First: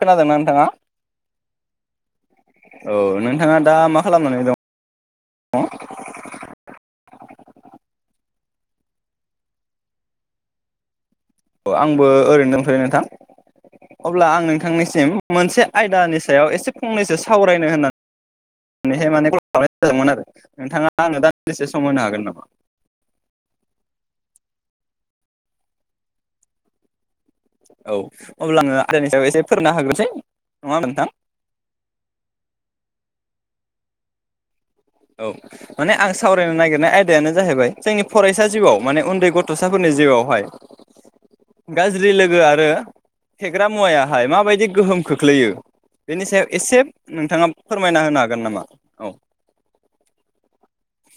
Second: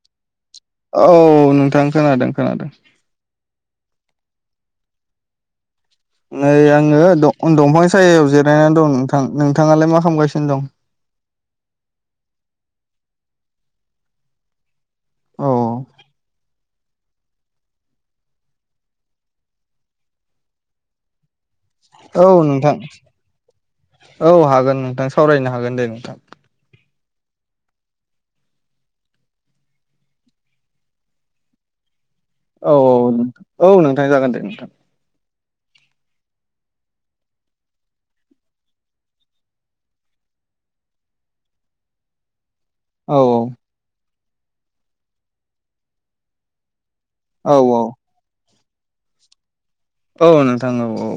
खोनादों ना नोंथां? औ नोंथां खोनादों खोनादों औ नोंथाङा दा मा खालामनानै दं? नै आङो दंफां सायायाव जिरायनानै दं नोंथां नोंथाङालाय मा खालामगासिनो दं? आंबो ओरैनो दथैो नोंथां अब्ला आं नोंथांनि औ मोनसे आयदानि सायाव एसे फंनैसो सावरायनो होनना [inaudible] नैहाय माने कल खालामनाय [inaudible] जादोंमोन आरो नोंथाङा आंनो दा औ नोंथां औ हागोन नोंथां सावरायनो हागोन दे नोंथां औ अब्ला आङो आदनि सायाव एसे फोरनो हाग्रोसै नङा होमबा नोंथां? औ औ औ नोंथां जागोन दे नोंथां औ माने आं सावरायनो नागिरनाय आयदायानो जाहैबाय जोंनि फरायसा जिउआव माने उन्दै गथसाफोरनि जिउआवहाय गाज्रि लोगोया आरो औ फेग्रा मुवाया नाथाय माबायदि गोहोम खोख्लैयो बेनि सायाव एसे नोंथाङा औ औ फोरमायना होनो हागोन नामा? औ औ नोंथां औ औ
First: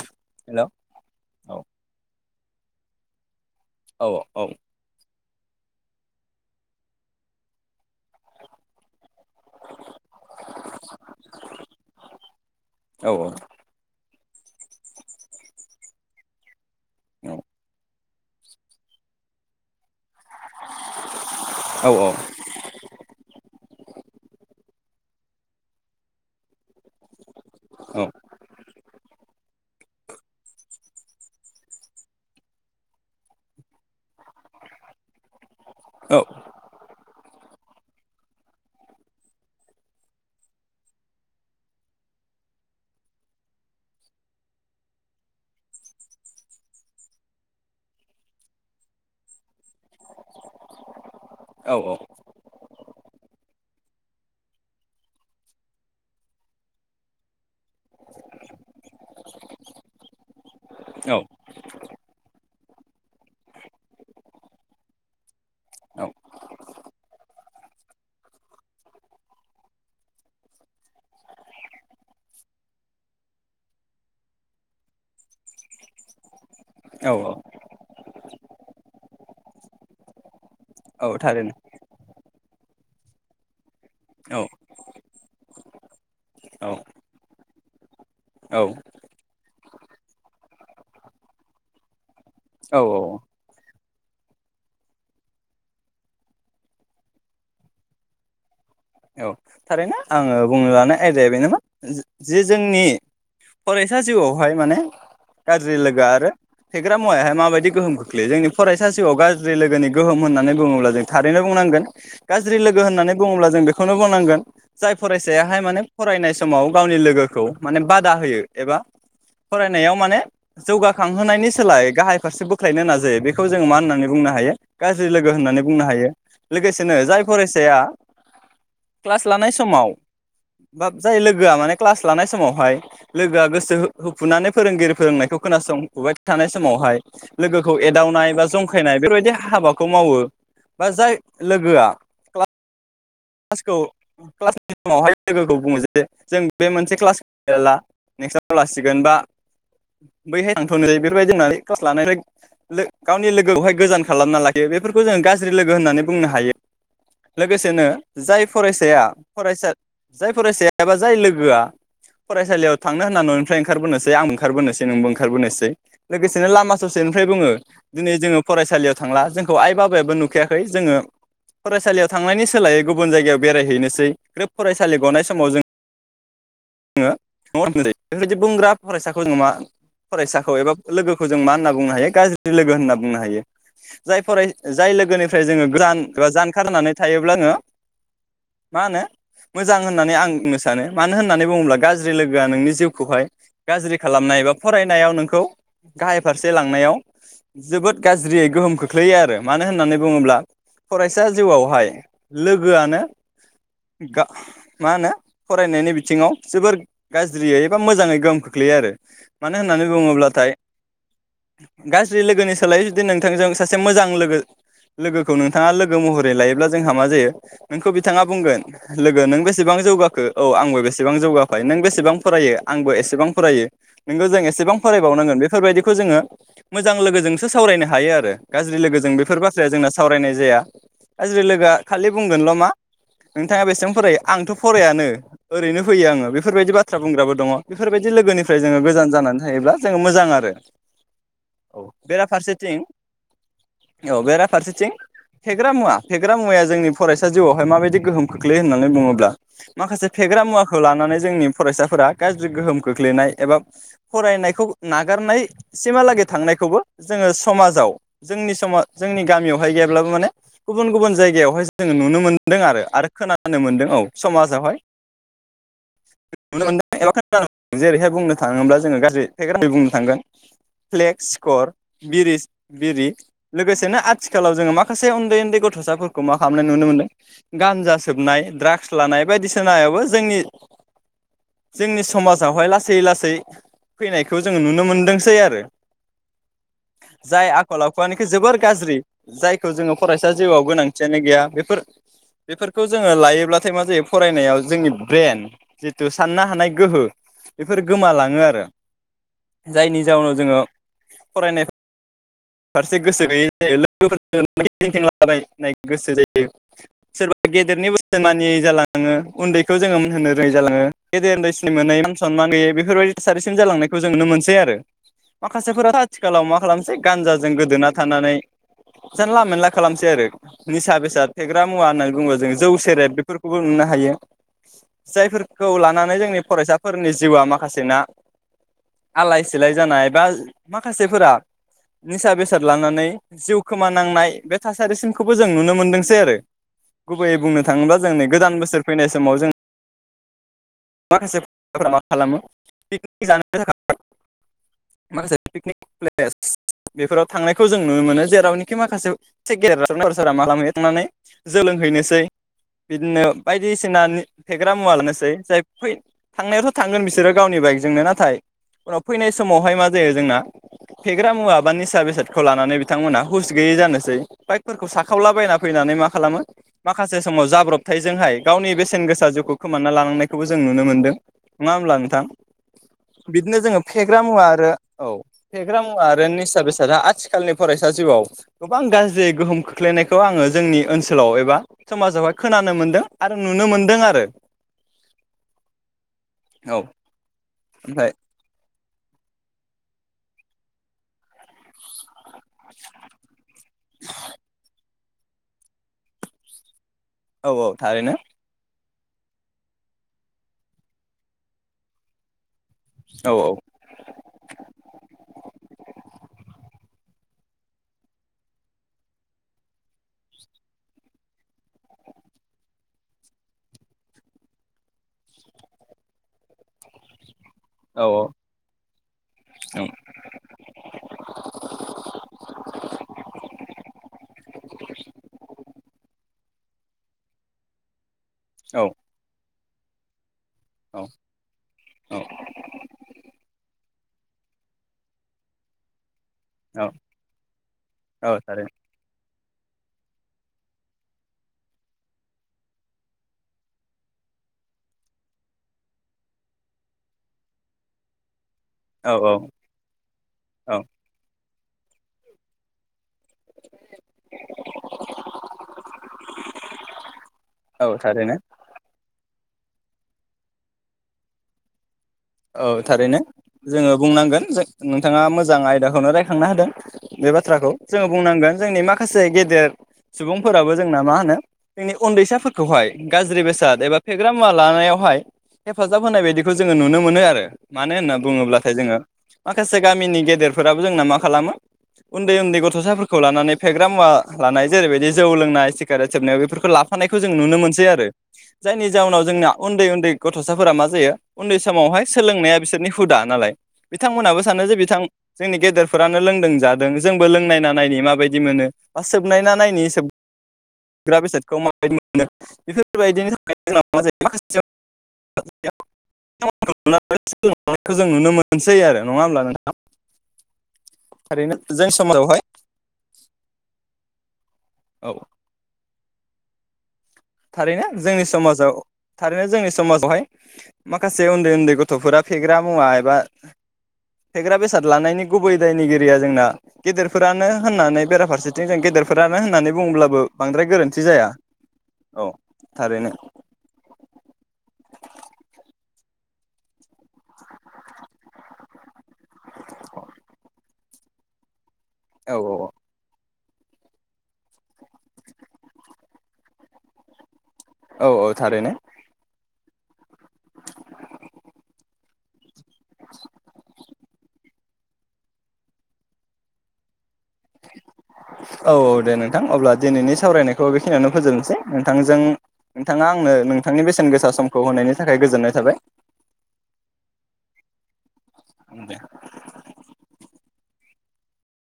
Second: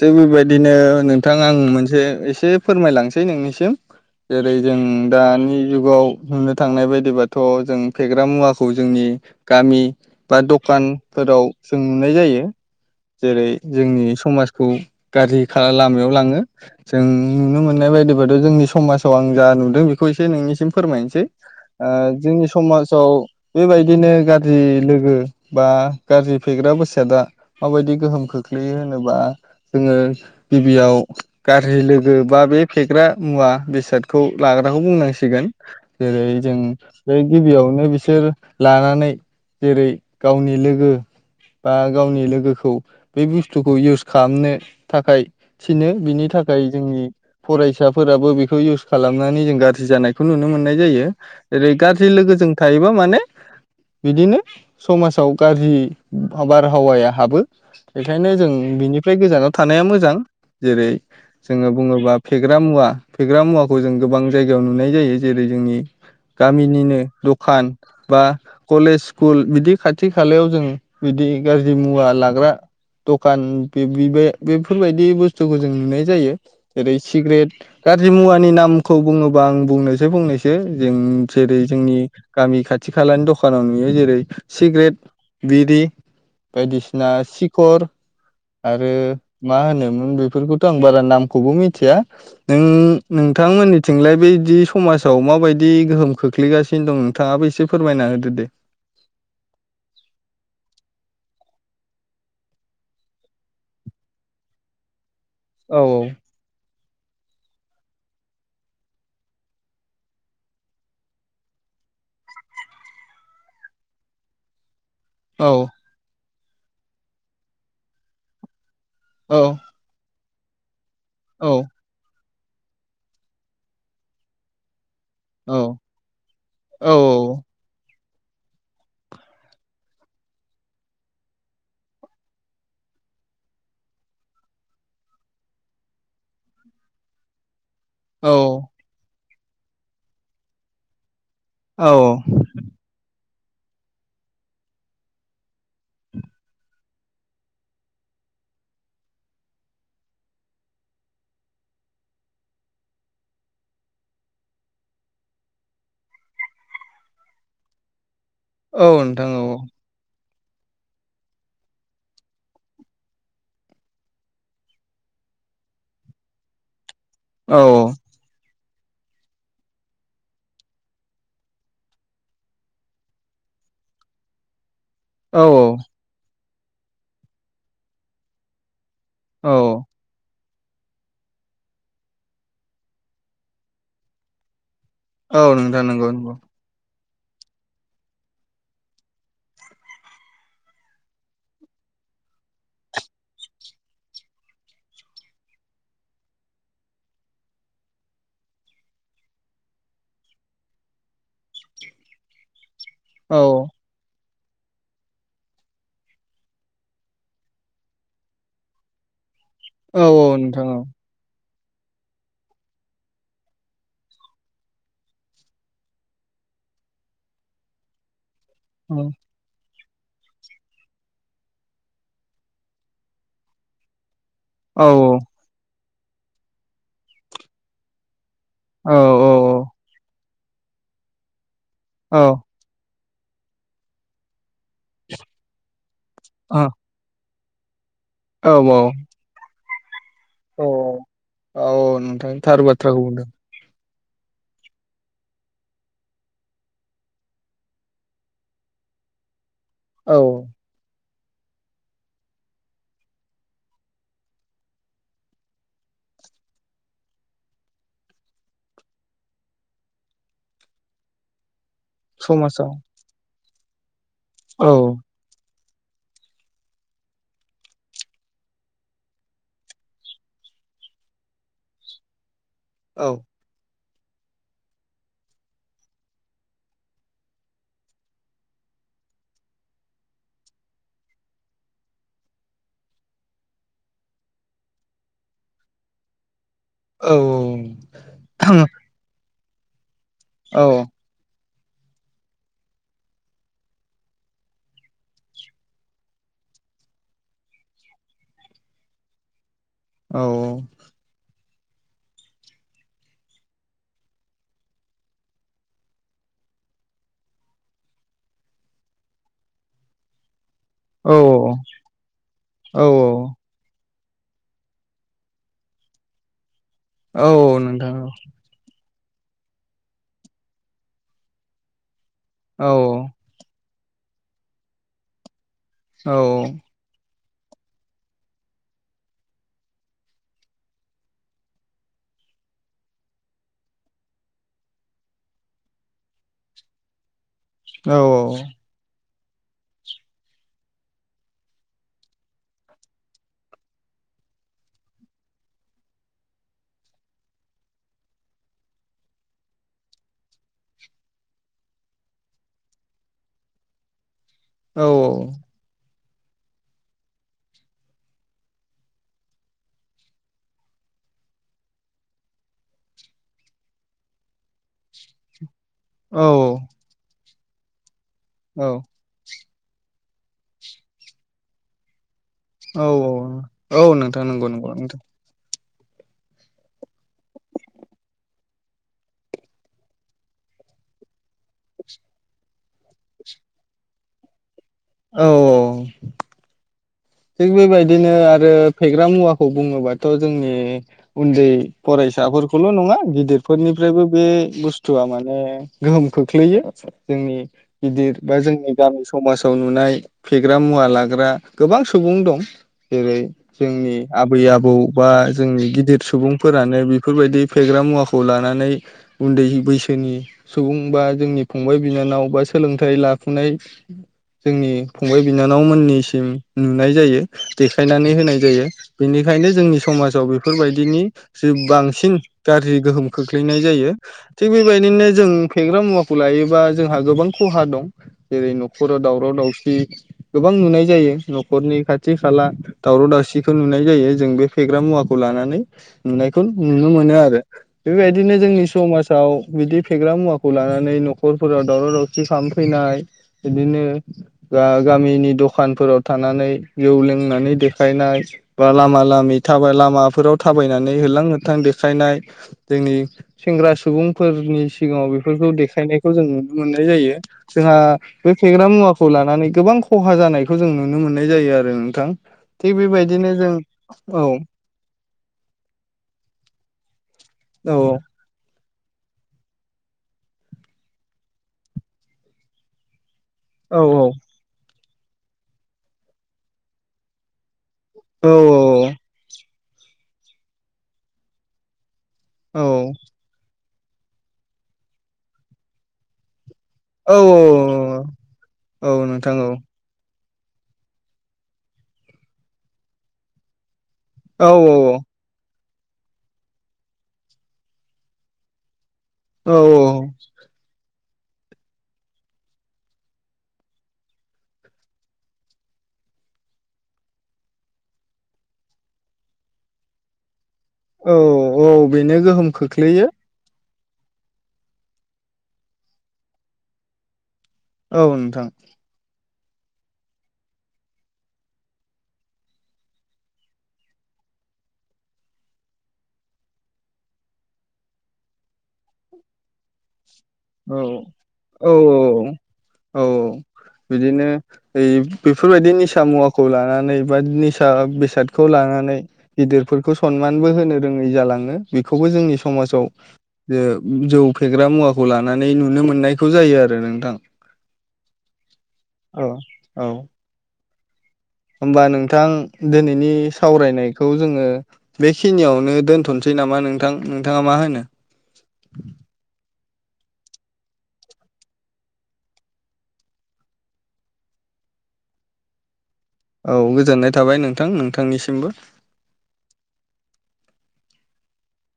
थिग हेल' बेबायदिनो नोंथां आं औ मोनसे एसे फोरमायलांनोसै नोंनि सि [unintelligible] जेरै जों दानि जुगाव बुंनो थांनाय बायदिबाथ जों फेग्रा मुवाखौ जोंनि गामि बा दकानफोराव जों नुनाय जायो थारैनो जेरै जोंनि समाज। खौ [unintelligible] लामायाव लाङो। जों नुनो मोननाय बायदिबा। [unintelligible] जोंनि समाजाव आं जा नुदों बे बेखौ एसे नोंनिसिम फोरमायनोसै औ ओ जोंनि समाजाव। बेबायदिनो गाज्रि लोगो बा गाज्रि फेग्रा बेसादा। माबायदि गोहोम खोख्लैयो होनोबा। जोङो गिबियाव गाज्रि लोगो बा बे फेग्रा मुवा बेसादखौ लाग्राखौ बुंनांसिगो गोन औ जेरै जों बे गिबियाव। नो बिसोर लानानै जेरै गावनि लोगो बा गावनि लोगोखौ बे बुस्थुखौ इउस खामनो थाखाय थिनो बिनि थाखाय जोंनि फरायसाफोराबो बेखौ इउस खालामनानै जों गाज्रि [unintelligible] जानायखौ नुनो मोननाय जायो जेरै गाज्रि लोगोजों थायोबा माने बिदिनो समाजाव गाज्रि बारहावाया हाबो बेखायनो जों बेनिफ्राइ गोजानाव थानाया मोजां जेरै जोङो बुङोबा फेग्रा फेग्रा मुवा फेग्रा मुवाखौ जों गोबां जायगायाव नुनाय जायो जेरै जोंनि गामिनिनो दुब दखान बा कलेज स्कुल बिदि खाथि खालायाव जों बिदि गाज्रि मुवा लाग्रा दखान बिबिबे बेफोरबायदि बुस्थुखौ जों नुनाय जायो जेरै सिग्रेट गाज्रि मुवानि नि नामखौ बुङोबा आं बुंनोसै फंनैसो जों जेरै जोंनि गामि खाथि खालानि दखानावनो यो जेरै सिग्रेट बिरि बायदिसिना सिग फोर आरो। मा होनोमोन बेफोरखौथ आं बारा नामखौबो मिथिया। नों औ नोंथांमोननि। थिंलाय बैदि समाजाव माबायदि गोहोम खोख्लैगासिनो दं नोंथांङाबो एसे फोरमायना होदो दे। औ थारैनो आङो बुंनो लानाय आयदाया बेनो मोन जे जोंनि फरायसा जिउआवहाय माने गाज्रिल औ लोगो आरो फेग्रा मुवायाहाय माबायदि गोहोम खोख्लैयो जोंनि फरायसा जिआव गाज्रि लोगोनि गोहोम होननानै बुङोब्ला जों थारैनो बुंनांगोन गाज्रि लोगो होननानै बुङोब्ला जों बेखौनो बुंनांगोन [inaudible] जाय औ फरायसायाहाय माने फरायनाय समाव गावनि लोगोखौ माने बादा होयो एबा औ फरायनायाव माने जौगा खांहोनायनि औ सोलाय गाहाय फारसे बोख्लायनो नाजायो बेखौ जोङो मा होननानै बुंनो हायो गाज्रि लोगो होननानै बुंनो हायो औ लोगोसेनो जाय फरायसाया क्लास लानाय समाव बा जाय लोगोआ माने क्लास लानाय समावहाय लोगोआ गोसो होफुनानै फोरोंगिरि फोरोंनायखौ खोनासंफुबाय थानाय समावहाय लोगो खौ औ एदावनाय बा जंखायनाय बेफोरबायदि हाबाखौ मावो बा जाय लोगोआ औ क्ला क्लासखौ क्लासनि समावहाय लोगोखौ बुङो जे जों बे मोनसे क्लासखौ लाला नेक्स्टआव लासिगोन बा बैहाय थांथ'नोसै बेफोरबायदि होननानै क्लास लानायफ्राय गावनि लोगोआवहाय गोजान खालामना लायो बेफोरखौ जों गाज्रि लोगो होननानै बुंनो हायो लोगोसेनो जाय औ फरायसाया नोंथां औ फरायसा जाय फरायसाया एबा जाय लोगोआ फरायसालियाव थांनो होनना न'निफ्राय ओंखारबोनोसै आंबो ओंखारबोनोसै नोंबो ओंखारबोनोसै लोगोसेनो लामा ससेनिफ्राय बुङो औ दिनै जोङो फरायसालियाव थांला जोंखौ आइ बाबायाबो नुखाखै जोङो फरायसालियाव थांनायनि सोलायै गुबुन जायगायाव बेरायहैनोसै ग्रोब फरायसालि गनाय औ समाव जों [unintelligible] बुंग्रा फरायसाखौ जोङो मा औ फरायसा एबा लोगोखौ जों मा होनना बुंनो हायो गाज्रि लोगो होनना बुंनो हायो जाय फराय जाय लोगोनिफ्राय औ जोङो नोंथां गोजान नंगौ बा नंगौ जानखार होनानै थायोब्ला ओङो मा होनो मोजां होननानै आं बुंनो सानो मानो होननानै बुङोब्ला गाज्रि लोगोआ नोंनि जिउखौहाय गाज्रि खालामनाय बा फरायनायाव नोंखौ गाहाय फारसे लांनायाव जोबोद गाज्रियै गोहोम खोख्लैयो आरो मानो होननानै बुङोब्ला फरायसा जिउआवहाय गोआनो औ गा मा होनो फरायनायनि बिथिङाव जोबोर गाज्रियै एबा मोजाङै गोहोम खोख्लैयो आरो। मानो होननानै औ औ बुङोब्लाथाय नोंथां औ। गाज्रि लोगोनि सोलायै जुदि नोंथांजों सासे मोजां लोगो लोगोखौ नोंथाङा लोगो महरै लायोब्ला जोंहा मा जायो नोंखौ बिथाङा बुंगोन लोगो नों बेसेबां जौगाखो औ आंबो बेसेबां जौगाफाय नों बेसेबां फरायो आंबो एसेबां फरायो। नोंगौ जों एसेबां औ फरायबावनांगोन बेफोरबायदि खौ जोङो मोजां लोगोजोंसो सावरायनो हायो आरो। गाज्रि औ लोगोजों बेफोर बाथ्राया जोंना सावरायनाय जाया हाज्रि लोगोआ खालि औ बुंगोनल' मा नोंथाङा बेसेबां फरायो आंथ' फरायानो ओरैनो फैयो आङो ओ बेफोरबायदि औ बाथ्रा बुंग्राबो दङ। बेफोरबायदि औ लोगोनिफ्राय जोङो गोजान जानानै थायोब्ला जों मोजां आरो औ औ नोंथां थार बेराफारसेथिं बाथ्राखौ बुंदों औ बेराफारसेथिं फेग्रा मुवा फेग्रा मुवाया जोंनि फरायसा जिउआवहाय माबायदि गोहोम खोख्लैयो होननानै बुङोब्ला माखासे औ फेग्रा मुवाखौ लानानै जोंनि फरायसाफोरा गाज्रि गोहोम खोख्लैनाय एबा फरायनायखौ नागारनायसिमलागै थांनायखौबो जोङो समाजआव जोंनि समा जोंनि गामियावहाय गैयाब्लाबो माने गुबन गुबन जायगायावहाय जोङो नुनो मोनदों समाजाव आरो आरो खोना नानो मोनदों औ औ समाजावहाय नुनो मोनदों [unintelligible] जेरैहाय बुंनो थाङोब्ला जोङो गाज्रि [unintelligible] बुंनो थांगोन फ्लेक्स सिकर बिरिस बिरि औ लोगोसे ना आथिखालाव जोङो माखासे उन्दै उन्दै गथसाफोरखौ मा खालामनाय नुनो मोनो गानजा सोबनाय ड्राग्स लानाय बायदिसिनायावबो जोंनि जोंनि समाजावहाय लासै लासै फैनायखौ जोङो नुनो मोनदोंसै आरो। औ जाय आखल आखुआ नोखि जोबोर गाज्रि जायखौ जोङो फरायसा औ जिउआव गोनां गैया बेफोर बेफोरखौ जोङो लायोब्लाथाय मा जायो फरायनायाव जोंनि ब्रेन जिथु साननो हानाय गोहो बेफोर गोमालाङो आरो। जायनि औ जाउनाव जोङो फरायनाय फारसे गोसो गैयै जायो लोगोफोरजों गिदिंथिंनला बायनाय गोसो जायो सोरबा गेदेरनि बोसोन मानियै जालाङो उन्दैखौ जोङो मान होनो रोङै जालाङो औ गेदेर उन्दै सिन मोनयै मान सनमान गैयै औ बेफोरबायदि थासारिसिम जालांनाय खौ जों नुनो मोनसै आरो माखासेफोराथ' आथिखालाव मा खालाम गानजाजों औ गोदोना नोंथां थानानै जानला मोनला खालामसै आरो निसा बेसाद फेग्रा मुवा होन बुङो जों जौ औ सेरेब बेफोरखौबो नुना हायो। जायफोर खौ औ लानानै जोंनि फरायसाफोरनि जिउआ माखासेना आलाय सिलाय जानाय बा माखासेफोरा निसा बेसाद लानानै जिउ खोमानांनाय बे थासारिसिमखौबो जों नुनो मोनदोंसै आरो गु बैयै बुंनो थाङोब्ला औ जों नै गोदान बोसोर फैनाय समाव जों [unintelligible] माखासे पिकनिक प्लेस बेफोराव थांनायखौ जों नुनो मोनो जेरावनोखि माखासे [unintelligible] थांनानै जौ लोंहैनोसै बिदिनो बायदिसिना फेग्रा औ मुवा लानोसै जाय फै थांनायावथ थांगोन बिसोरो गावनि बाइकजोंनो नाथाय उनाव फैनाय समावहाय मा जायो जोंना फेग्रा मुवा बा निसा बेसादखौ लानानै बिथांमोनहा हुस गैयै जानोसै बाइकफोरखौ साखावलाबायना फैनानै मा खालामो माखासे समाव जाब्रब थायजोंहाय गावनि बेसेन गोसा जिउखौ खोमाना लानांनाय बेखौबो जों नुनो मोन्दों नङा होमब्ला नोंथां। औ बिदिनो जोङो औ फेग्रा नोंथां मुवा नंगौ नंगौ आरो नोंथां औ। फेग्रा मुवा आरो निसा बेसादा आथिखालनि फरायसा जिउआव गोबां गाज्रि गोहोम खोख्लैनायखौ आङो जोंनि ओनसोलाव एबा समाजावहाय खोनानो मोनदों आरो नुनो मोनदों आरो। औ औ। थिग ओमफ्राय बेबायदिनो आरो फेग्रा मुवाखौ बुङोबाथ जोंनि उन्दै फरायसाफोरखौल नङा गिदिरफोरनिफ्रायबो बे बुस्थुवा माने गोहोम खोख्लैयो। जोंनि औ औ थारैनो गिदिर बा जोंनि गामि समाजाव नुनाय फेग्रा मुवा लाग्रा गोबां स सुबुं दं। जेरै औ जोंनि आबै आबौ बा जोंनि गिदिर सुबुंफोरानो बि बेफोरबायदि फेग्रा मुवाखौ लानानै उन्दै बैसोनि सुबुं बा जोंनि फंबाय बिनानाव बा सोलोंथाइ लाफुनाय जोंनि फंबाय बिनानावमोननिसिम नुनाय जायो। औ देखायनानै होनाय जायो बेनिखायनो जोंनि समाजाव बेफोरबायदिनि जोब बांसिन गाज्रि गोहोम खोख्लैनाय जायो थिग बेबायदिनो जों फेग्रा मुवाखौ लायो बा जोंहा गोबां खहा दं। जेरै औ नखराव दावराव दावसि दि गोबां नुनाय औ जायो न खरनि खाथि खाला दावराव दावसिखौ नुनो मोननाय जायो जों बे फेग्रा मुवाखौ लानानै। नुनायखौ नुनो औ मोनो आरो औ बेफोरबायदिनो जोंनि थारैनो समाजाव बिदि फेग्रा मुवाखौ लानानै नखरफोराव दावराव दावसि खालामफैनाय बिदिनो गामिनि दखानफोराव थानानै जौ लोंनानै देखायनाय बा लामा औ लामि औ थाबाय लामाफोराव औ थाबायनानै होलां - होथां देखायनाय जोंनि सेंग्रा सुबुंफोरनि सिगाङाव बेफोरखौ देखायनायखौ जों नुनो मोननाय जायो जोंहा औ बे थारैनो फेग्रा मुवाखौ लानानै गोबां खहा जानायखौ जों नु नुनो मोननाय जायो आरो नोंथां। औ थारैनो बेबायदिनो जों जोंङो औ बुंनांगोन ज नोंथांङा मोजां आयदाखौनो रायखांना होदों। बे बाथ्राखौ औ जोंङो बुंनांगोन। जोंनि माखासे गेदेर सुबुंफोराबो जोंना मा होनो जोंनि उन्दैसाफोरखौहाय गाज्रि बेसाद औ एबा फेग्रा मुवा लानायाव हाय हेफाजाब होनाय बायदिखौ जोंङो नुनो मोन मोनो आरो मानो होनना औ बुंङोब्लाथाय जोंङो माखासे गामिनि गेदेरफोराबो जोंना मा खालामो उन्दै उन्दै औ गथ'साफोरखौ लानानै फेग्रा मुवा लानाय जेरैबायदि जौ लोंनाय सिगारेट सेबनायाव बेफोरखौ औ लाफानायखौ जों नुनो मोनसै औ आरो जायनि औ जाउनाव नोंथां जोंना औ उन्दै उन्दै गथ'साफोरा मा जायो उन्दै समावहाय सोलोंनाया बिसोरनि हुदा नालाय बिथांमोनहाबो औ सानो जे बिथां जोंनि गेदेर फोरानो लोंदों जादों जोंबो लोंनायना नायनायनि माबायदि मोनो। बा सोबनाय औ नायनानायनि सोब ग्रा बेसादखौ माबायदि मोनो बेफोरबायदिनि थाखाय जोंना मा जायो माखासे [unintelligible] जों नुनो मोनसै आरो नङा होमब्ला नोंथां? औ थारैनो औ जों बेनो समाजावहाय गोहोम खोख्लैयो। औ थारैनो औ जोंनि नोंथां समाजाव थारैनो जोंनि समाजावहाय माखासे उन्दै उन्दै गथ'फोरा फेग्रा मुवा एबा फेग्रा बेसाद लानायनि गुबै दायनिगिरिया जोंना गेदेरफोरानो होननानै बेराफारसेथिं जों गेदेरफोरानो होननानै बुङोब्लाबो बांद्राय औ गोरोन्थि जाया। औ औ बिदिनो ओ बेफोरबायदि निसा मुवाखौ लानानै बा निसा बेसादखौ लानानै गिदिरफोरखौ सनमानबो होनो रोङै जालाङो। बेखौबो जोंनि औ समाजाव जे जौ फेग्रा मुवाखौ खौ लानानै नुनो मोननायखौ जायो आरो नोंथां औ औ थारैनो। औ औ होनबा नोंथां दिनैनि सावरायनायखौ जोंङो बेखिनियावनो दोनथनोसै नामा नोंथां? नोंथाङा मा होनो औ औ दे नोंथां अब्ला दिनैनि सावरायनायखौ बेखिनिययावनो फोजोबनोसै नोंथांजों नोंथाङा आंनो नोंथांनि बेसेन गोसा समखौ होनायनि थाखाय गोजोननाय थाबाय औ गोजोननाय थाबाय नोंथां नोंथांनिसि उम दे